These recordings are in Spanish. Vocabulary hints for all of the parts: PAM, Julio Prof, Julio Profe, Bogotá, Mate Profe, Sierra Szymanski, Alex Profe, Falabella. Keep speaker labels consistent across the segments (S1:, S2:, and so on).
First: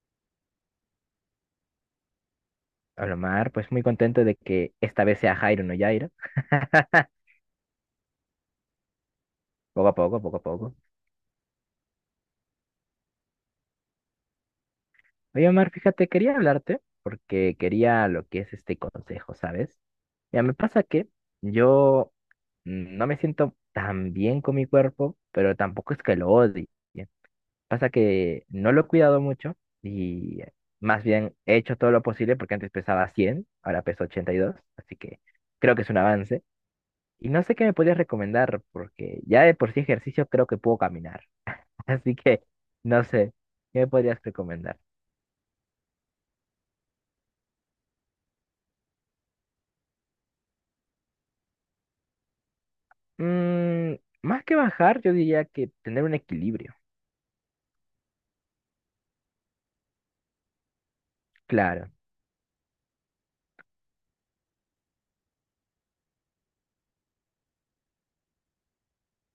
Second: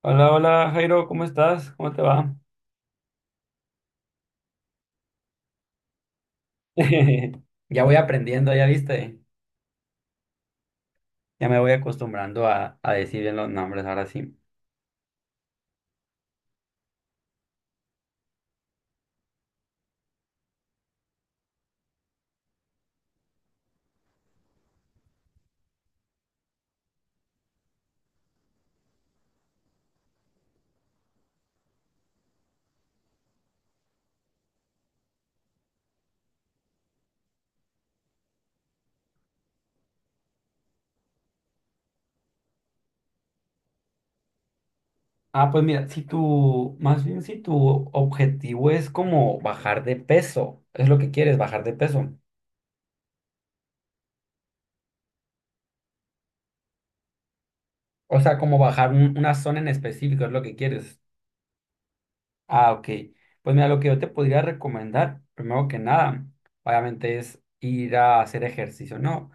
S1: Hola, hola Jairo, ¿cómo estás? ¿Cómo te va?
S2: Olomar, pues muy contento de que esta vez sea Jairo, no Jairo.
S1: Ya voy aprendiendo, ya viste.
S2: Poco a poco, poco a poco.
S1: Ya me voy acostumbrando a decir bien los nombres ahora sí.
S2: Oye, Omar, fíjate, quería hablarte porque quería lo que es este consejo, ¿sabes? Ya me pasa que yo no me siento tan bien con mi cuerpo, pero tampoco es que lo odie. Pasa que no lo he cuidado mucho y más bien he hecho todo lo posible porque antes pesaba 100, ahora peso 82, así que creo que es un avance. Y no sé qué me podías recomendar, porque ya de por sí ejercicio creo que puedo caminar. Así que no sé, ¿qué me podrías recomendar?
S1: Ah, pues mira, si tu, más bien si tu objetivo es como bajar de peso, es lo que quieres, bajar de peso.
S2: Mm, más que bajar, yo diría que tener un equilibrio.
S1: O sea, como bajar una zona en específico, es lo que quieres.
S2: Claro.
S1: Ah, ok. Pues mira, lo que yo te podría recomendar, primero que nada, obviamente es ir a hacer ejercicio, ¿no?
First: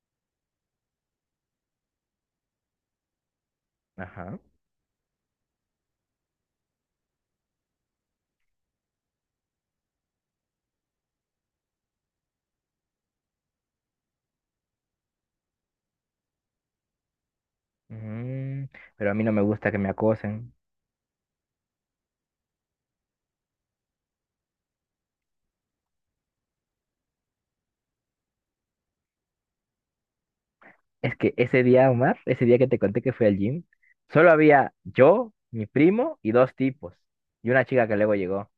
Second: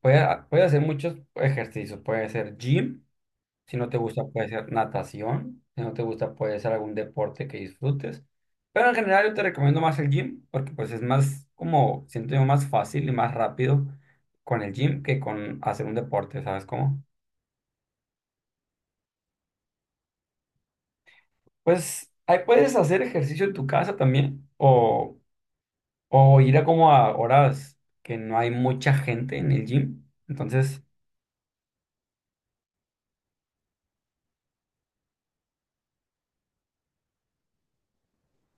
S1: Puede hacer muchos ejercicios, puede ser gym. Si no te gusta,
S2: Ajá.
S1: puede ser natación. Si no te gusta, puede ser algún deporte que disfrutes. Pero en general yo te recomiendo más el gym porque pues es más como, siento yo, más fácil y más rápido con el gym que con hacer un deporte, ¿sabes cómo?
S2: Mm, pero a mí no me gusta que me acosen.
S1: Pues ahí puedes hacer ejercicio en tu casa también o ir a como a horas que no hay mucha gente en el gym. Entonces,
S2: Es que ese día, Omar, ese día que te conté que fui al gym, solo había yo, mi primo y dos tipos. Y una chica que luego llegó.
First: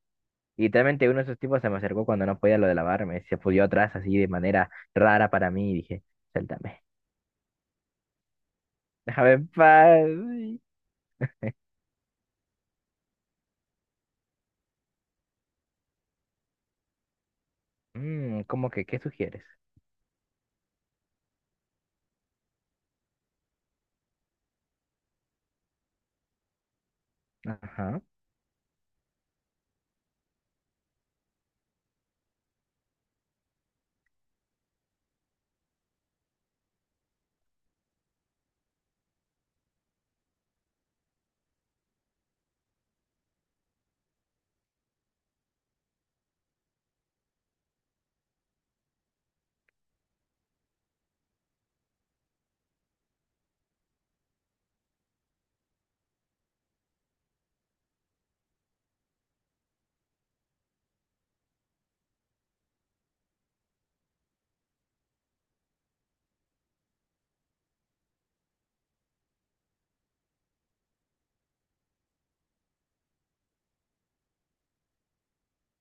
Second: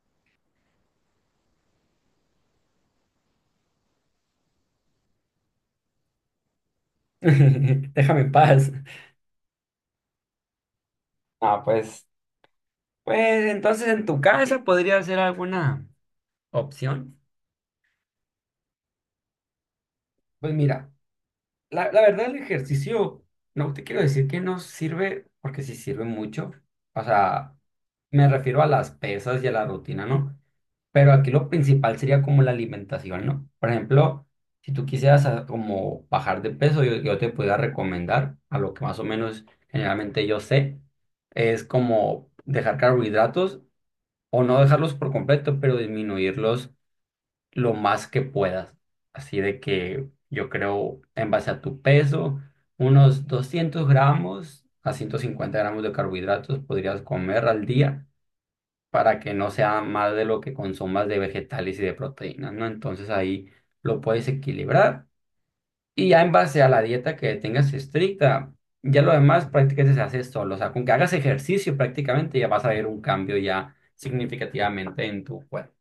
S2: Y literalmente uno de esos tipos se me acercó cuando no podía lo de lavarme. Se pudió atrás así de manera rara para mí y dije, suéltame.
S1: déjame en paz.
S2: Déjame en paz.
S1: Ah, pues, pues entonces en tu casa podría ser alguna opción.
S2: Mm, ¿cómo que qué sugieres?
S1: Pues mira. La verdad, el ejercicio, no te quiero decir que no sirve, porque sí sirve mucho. O sea,
S2: Ajá.
S1: me refiero a las pesas y a la rutina, ¿no? Pero aquí lo principal sería como la alimentación, ¿no? Por ejemplo, si tú quisieras como bajar de peso, yo te pudiera recomendar, a lo que más o menos generalmente yo sé, es como dejar carbohidratos o no dejarlos por completo, pero disminuirlos lo más que puedas. Así de que yo creo, en base a tu peso, unos 200 gramos a 150 gramos de carbohidratos podrías comer al día para que no sea más de lo que consumas de vegetales y de proteínas, ¿no? Entonces ahí lo puedes equilibrar. Y ya en base a la dieta que tengas estricta, ya lo demás prácticamente se hace solo. O sea, con que hagas ejercicio prácticamente ya vas a ver un cambio ya significativamente en tu cuerpo.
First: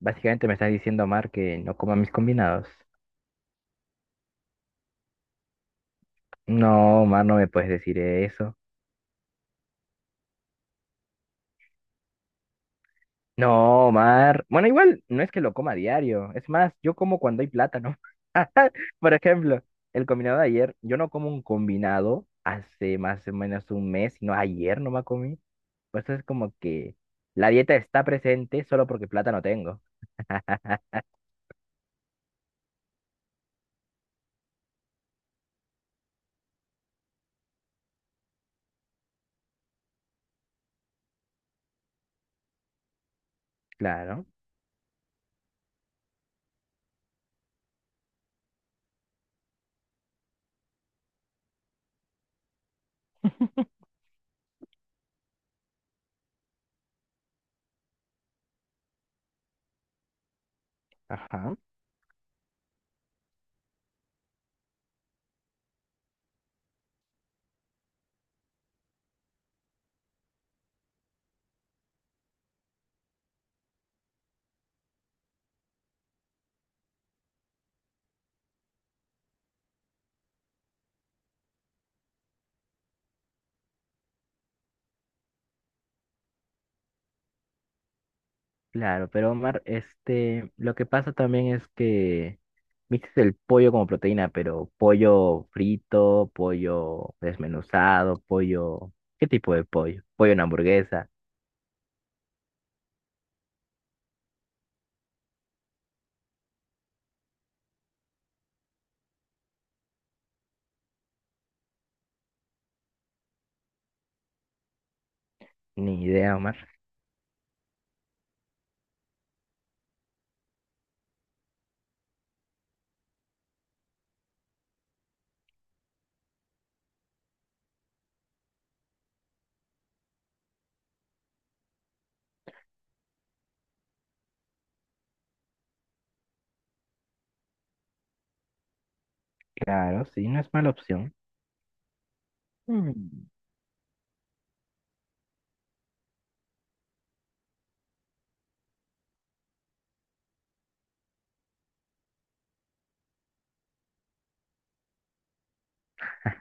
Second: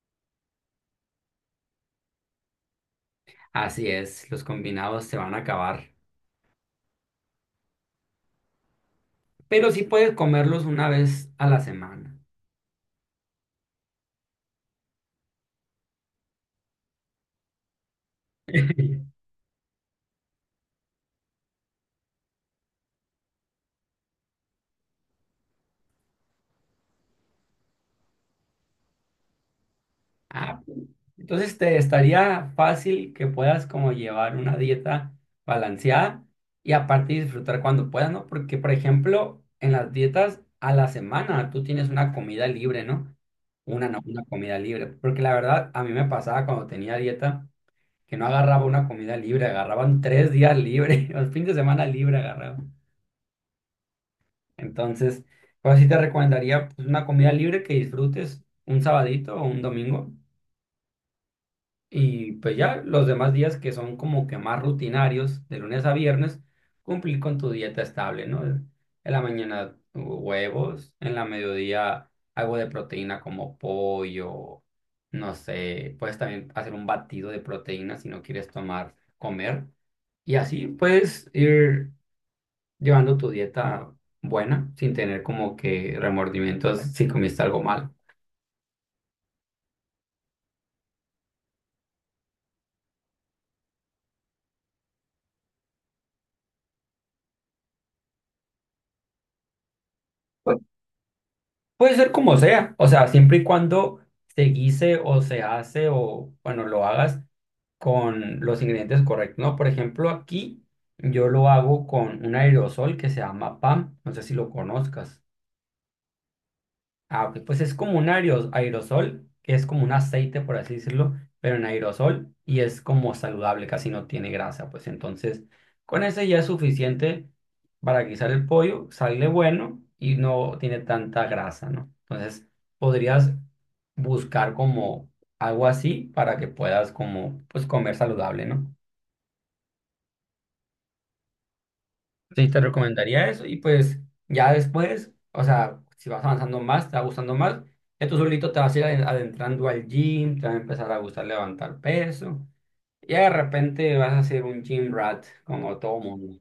S2: Básicamente me estás diciendo, Mar, que no coma mis combinados.
S1: Así es, los combinados se van a acabar.
S2: No, Mar, no me puedes decir eso.
S1: Pero sí puedes comerlos una vez a la semana.
S2: No, Mar. Bueno, igual no es que lo coma a diario. Es más, yo como cuando hay plátano. Por ejemplo, el combinado de ayer, yo no como un combinado hace más o menos un mes, sino ayer no me comí. Pues eso es como que la dieta está presente solo porque plátano tengo.
S1: Ah, entonces te estaría fácil que puedas como llevar una dieta balanceada y aparte disfrutar cuando puedas, ¿no? Porque, por ejemplo, en las dietas a la semana tú tienes una comida libre, ¿no? Una, una
S2: Claro.
S1: comida libre. Porque la verdad, a mí me pasaba cuando tenía dieta que no agarraba una comida libre, agarraban tres días libres, los fines de semana libre agarraba. Entonces, pues sí te recomendaría pues, una comida libre que disfrutes un sabadito o un domingo.
S2: Ajá.
S1: Y pues ya los demás días que son como que más rutinarios, de lunes a viernes, cumplir con tu dieta estable, ¿no? En la mañana huevos, en la mediodía algo de proteína como pollo, no sé, puedes también hacer un batido de proteína si no quieres tomar, comer. Y así puedes ir llevando tu dieta buena sin tener como que remordimientos si comiste algo mal.
S2: Claro, pero Omar, lo que pasa también es que mixes el pollo como proteína, pero pollo frito, pollo desmenuzado, pollo, ¿qué tipo de pollo? Pollo en
S1: Pu-
S2: hamburguesa,
S1: Puede ser como sea, o sea, siempre y cuando se guise o se hace o, bueno, lo hagas con los ingredientes correctos, ¿no? Por ejemplo, aquí yo lo hago con un aerosol que se llama PAM, no sé si lo conozcas.
S2: ni idea, Omar.
S1: Ah, ok, pues es como un aerosol, que es como un aceite, por así decirlo, pero en aerosol y es como saludable, casi no tiene grasa, pues entonces con ese ya es suficiente para guisar el pollo, sale bueno y no tiene tanta grasa, ¿no? Entonces podrías buscar como algo así para que puedas como pues comer saludable, ¿no?
S2: Claro, sí, no es mala opción.
S1: Sí, te
S2: Mm.
S1: recomendaría eso y pues ya después, o sea, si vas avanzando más, te va gustando más, ya tú solito te vas a ir adentrando al gym, te va a empezar a gustar levantar peso y de repente vas a ser un gym rat como todo mundo.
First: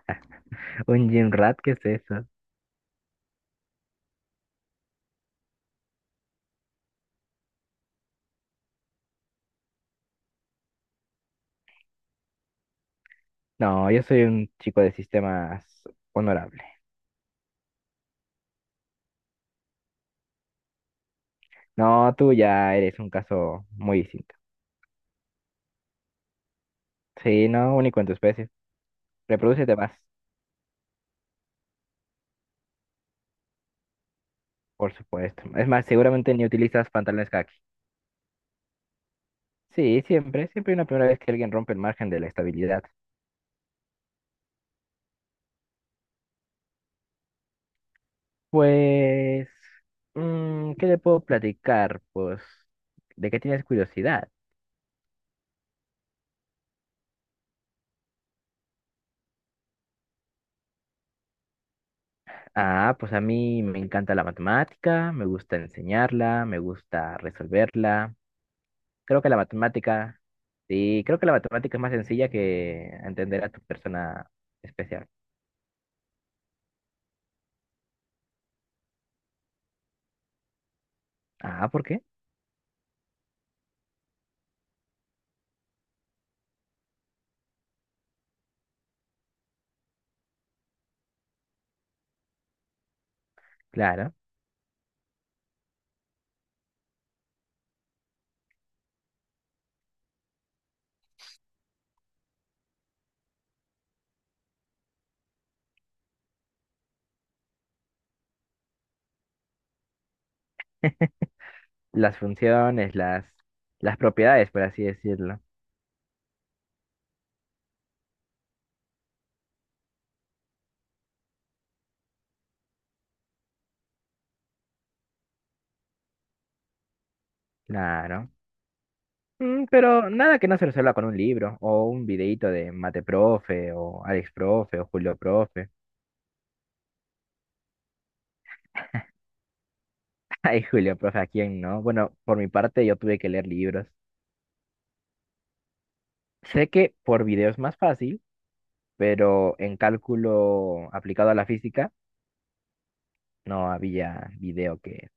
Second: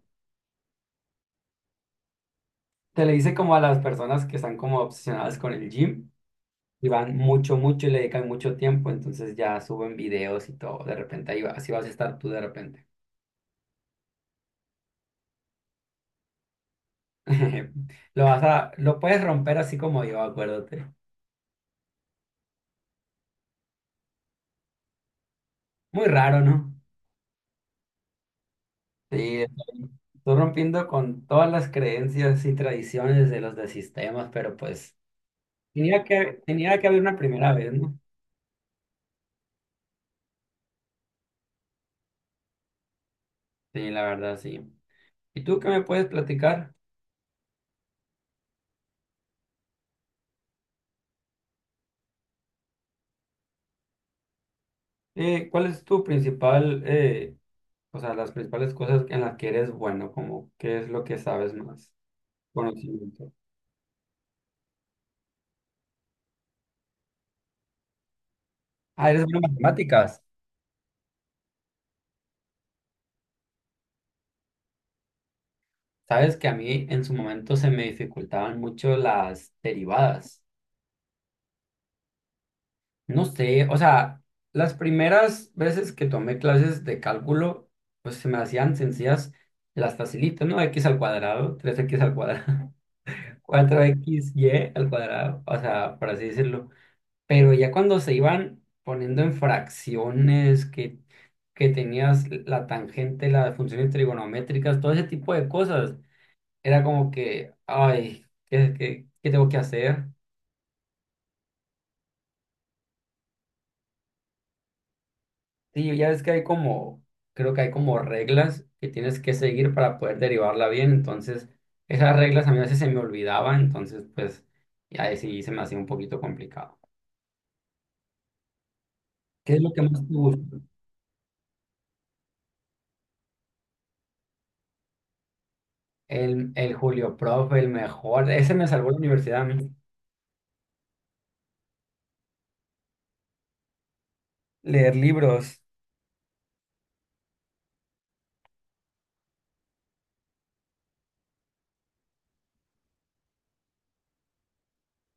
S2: ¿Un gym rat? ¿Qué es eso?
S1: Te le dice como a las personas que están como obsesionadas con el gym y van mucho, mucho y le dedican mucho tiempo, entonces ya suben videos y todo, de repente ahí va, así vas a estar tú de repente.
S2: No, yo soy un chico de sistemas honorable.
S1: Lo vas a, lo puedes romper así como yo, acuérdate.
S2: No, tú ya eres un caso muy distinto.
S1: Muy raro, ¿no?
S2: Sí, no, único en tu especie.
S1: Sí,
S2: Reprodúcete más,
S1: estoy rompiendo con todas las creencias y tradiciones de los de sistemas, pero
S2: por
S1: pues
S2: supuesto. Es más, seguramente ni
S1: tenía que
S2: utilizas
S1: haber una
S2: pantalones
S1: primera
S2: kaki.
S1: vez, ¿no?
S2: Sí, siempre, siempre hay una primera vez que alguien rompe el margen de la estabilidad.
S1: Sí, la verdad, sí. ¿Y tú qué me puedes platicar?
S2: Pues, mm, ¿qué le puedo platicar? Pues, ¿de qué tienes curiosidad?
S1: ¿Cuál es tu principal, o sea, las principales cosas en las que eres bueno, como qué es lo que sabes más?
S2: Ah, pues a
S1: Conocimiento.
S2: mí me encanta la matemática, me gusta enseñarla, me gusta resolverla.
S1: Ah,
S2: Creo
S1: eres
S2: que la
S1: bueno en matemáticas.
S2: matemática, sí, creo que la matemática es más sencilla que entender a tu persona especial.
S1: Sabes que a mí en su momento se me dificultaban mucho las derivadas.
S2: Ah, ¿por qué?
S1: No sé, o sea, las primeras veces que tomé clases de cálculo, pues se me hacían sencillas las facilitas, ¿no? X al cuadrado, tres x al cuadrado, 4
S2: Claro,
S1: y al cuadrado, o sea, por así decirlo. Pero ya cuando se iban poniendo en fracciones, que tenías la tangente, las funciones trigonométricas, todo ese tipo de cosas, era como que, ay, ¿qué tengo que hacer?
S2: las funciones, las propiedades, por así decirlo.
S1: Sí, ya ves que hay como, creo que hay como reglas que tienes que seguir para poder derivarla bien, entonces esas reglas a mí a veces se me olvidaban, entonces pues ya sí se me hacía un poquito complicado.
S2: Claro.
S1: ¿Qué es
S2: Mm,
S1: lo que más
S2: pero
S1: te
S2: nada que
S1: gusta?
S2: no se resuelva con un libro o un videíto de Mate Profe o Alex Profe o Julio Profe.
S1: El Julio Prof, el mejor, ese me salvó la universidad a mí.
S2: Ay, Julio Profe, ¿a quién no? Bueno, por mi parte yo tuve que leer libros.
S1: Leer libros.
S2: Sé que por video es más fácil, pero en cálculo aplicado a la física no había video que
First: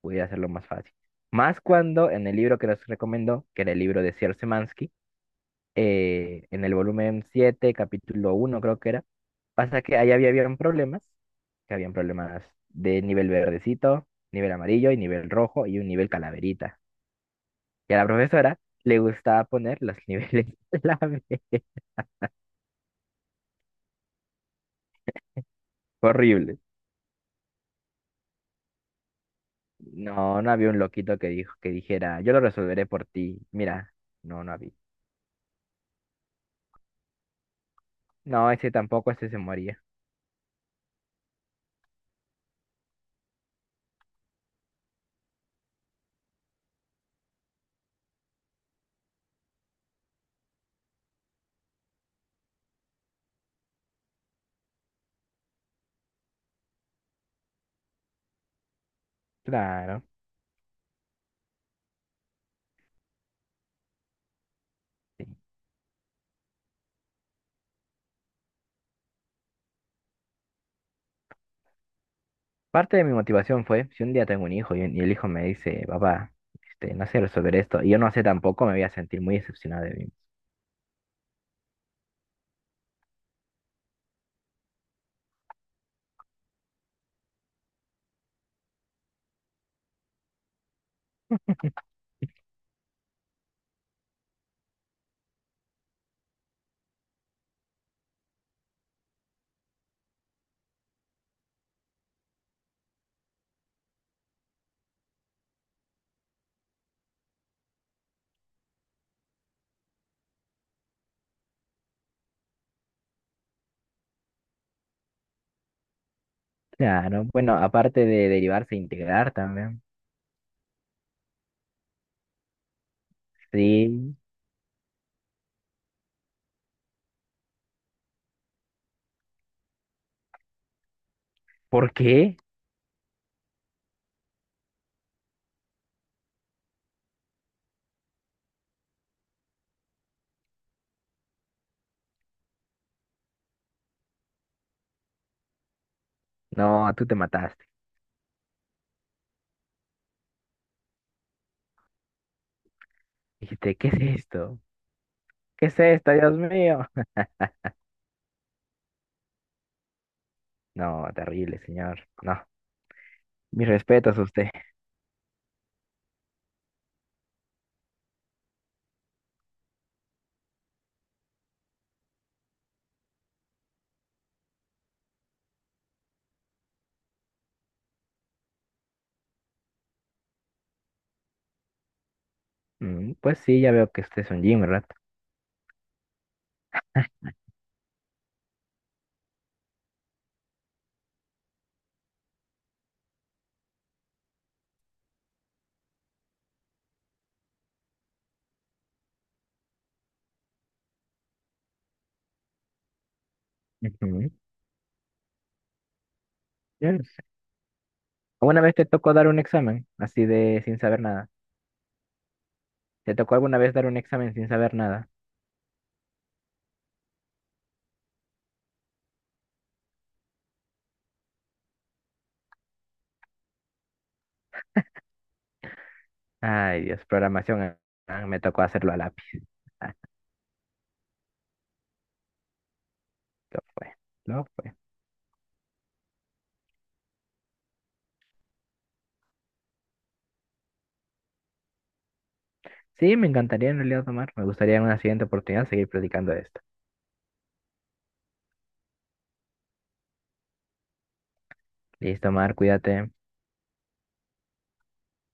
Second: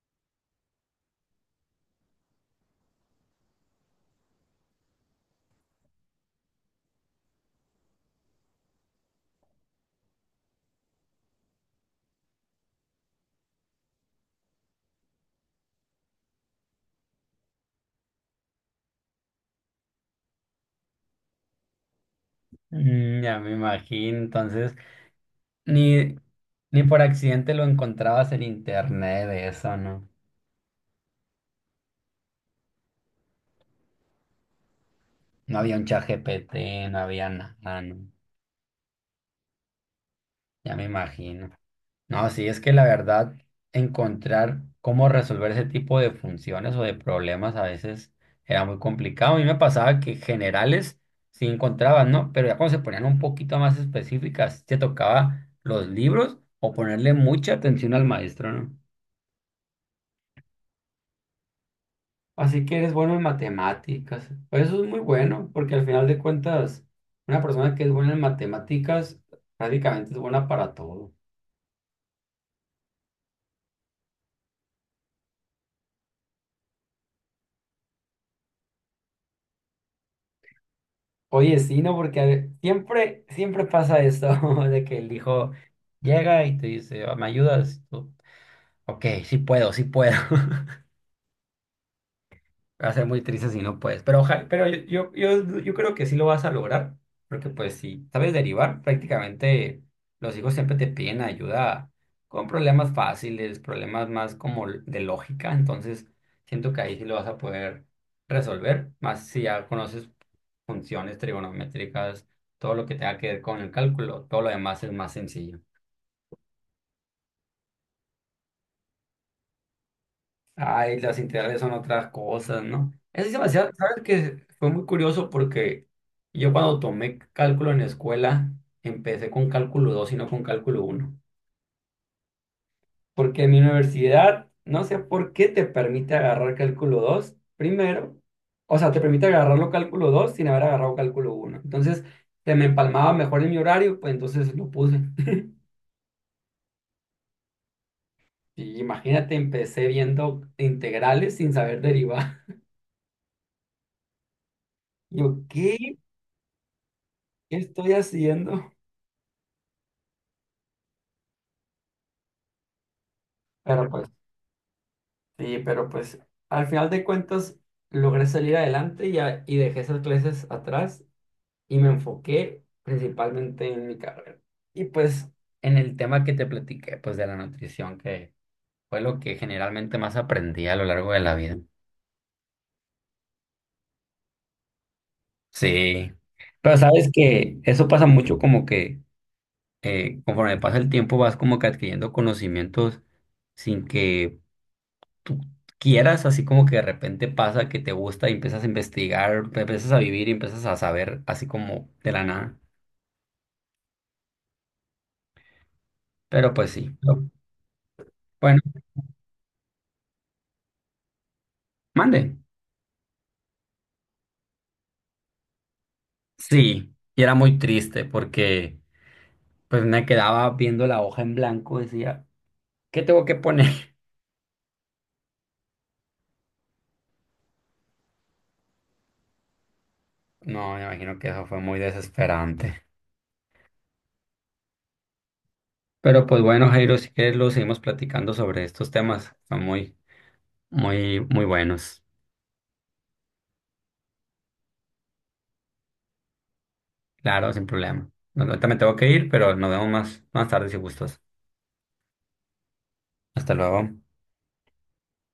S2: pudiera hacerlo más fácil. Más cuando en el libro que nos recomendó, que era el libro de Sierra Szymanski, en el volumen 7 capítulo uno creo que era. Pasa que ahí habían problemas, que habían problemas de nivel verdecito, nivel amarillo y nivel rojo y un nivel calaverita. Y a la profesora le gustaba poner los niveles clave.
S1: Mm, ya me imagino, entonces ni,
S2: Horrible.
S1: ni por accidente lo encontrabas en internet, eso, ¿no?
S2: No, no había un loquito que que dijera, yo lo resolveré por ti. Mira, no, no había.
S1: No había un chat GPT, no había nada, ¿no?
S2: No, ese tampoco, ese se moría.
S1: Ya me imagino. No, sí, es que la verdad, encontrar cómo resolver ese tipo de funciones o de problemas a veces era muy complicado. A mí me pasaba que generales sí encontraban, ¿no? Pero ya cuando se ponían un poquito más específicas, te tocaba los libros o ponerle mucha atención al maestro, ¿no?
S2: Claro.
S1: Así que eres bueno en matemáticas. Pues eso es muy
S2: Sí.
S1: bueno, porque al final de cuentas, una persona que es buena en matemáticas prácticamente es buena para todo.
S2: Parte de mi motivación fue, si un día tengo un hijo y el hijo me dice, papá, no sé resolver esto, y yo no sé tampoco, me voy a sentir muy decepcionado de mí.
S1: Oye, sí, no, porque siempre, siempre pasa esto de que el hijo llega y te dice, "Ah, ¿me ayudas? Y tú, ok, sí puedo, sí puedo. Va a ser muy triste si no puedes. Pero, ojalá, pero yo creo que sí lo vas a lograr. Porque pues si sabes derivar, prácticamente los hijos siempre te piden ayuda con problemas fáciles, problemas más como de lógica. Entonces siento que ahí sí lo vas a poder resolver. Más si ya conoces funciones trigonométricas, todo lo que tenga que ver con el cálculo, todo lo demás es más sencillo.
S2: Claro, bueno, aparte de derivarse, e integrar también.
S1: Ay, las integrales son otras cosas, ¿no? Eso es sí, demasiado. ¿Sabes
S2: Sí.
S1: que fue muy curioso porque yo cuando tomé cálculo en la escuela, empecé con cálculo 2 y no con cálculo uno.
S2: ¿Por qué?
S1: Porque en mi universidad, no sé por qué te permite agarrar cálculo 2 primero. O sea, te permite agarrarlo cálculo 2 sin haber agarrado cálculo uno. Entonces, se me empalmaba mejor en mi horario, pues entonces lo puse.
S2: No, tú te mataste.
S1: Y imagínate, empecé viendo integrales sin saber derivar.
S2: Dijiste, ¿qué es esto?
S1: Yo,
S2: ¿Qué es
S1: ¿qué?
S2: esto, Dios mío?
S1: ¿Qué estoy haciendo?
S2: No, terrible, señor. No, mis
S1: Pero pues,
S2: respetos a usted.
S1: sí, pero pues, al final de cuentas, logré salir adelante y dejé esas clases atrás y me enfoqué principalmente en mi carrera. Y pues, en el tema que te platiqué, pues de la nutrición, que fue lo que generalmente más aprendí a lo largo de la vida.
S2: Mm, pues sí, ya veo que usted es un gym, ¿verdad?
S1: Sí, pero sabes que eso pasa mucho como que conforme pasa el tiempo vas como que adquiriendo conocimientos sin que tú quieras, así como que de repente pasa que te gusta y empiezas a investigar, empiezas a vivir y empiezas a saber así como de la nada.
S2: Ujú.
S1: Pero pues sí,
S2: Yes.
S1: bueno,
S2: ¿Alguna vez te tocó dar un examen así de sin saber nada?
S1: mande.
S2: ¿Te tocó alguna vez dar un examen sin saber nada?
S1: Sí, y era muy triste porque pues me quedaba viendo la hoja en blanco decía, ¿qué tengo que poner?
S2: Ay, Dios, programación. Me tocó hacerlo a lápiz. Ah,
S1: No, me imagino que eso fue muy desesperante.
S2: lo fue, lo fue.
S1: Pero pues bueno, Jairo, si quieres lo seguimos platicando sobre estos temas. Son muy, muy, muy buenos.
S2: Sí, me encantaría en realidad, Omar. Me gustaría en una siguiente oportunidad seguir platicando de esto.
S1: Claro, sin problema. No, ahorita me tengo que ir, pero nos vemos más tarde si gustas.
S2: Listo, Omar, cuídate.
S1: Hasta luego.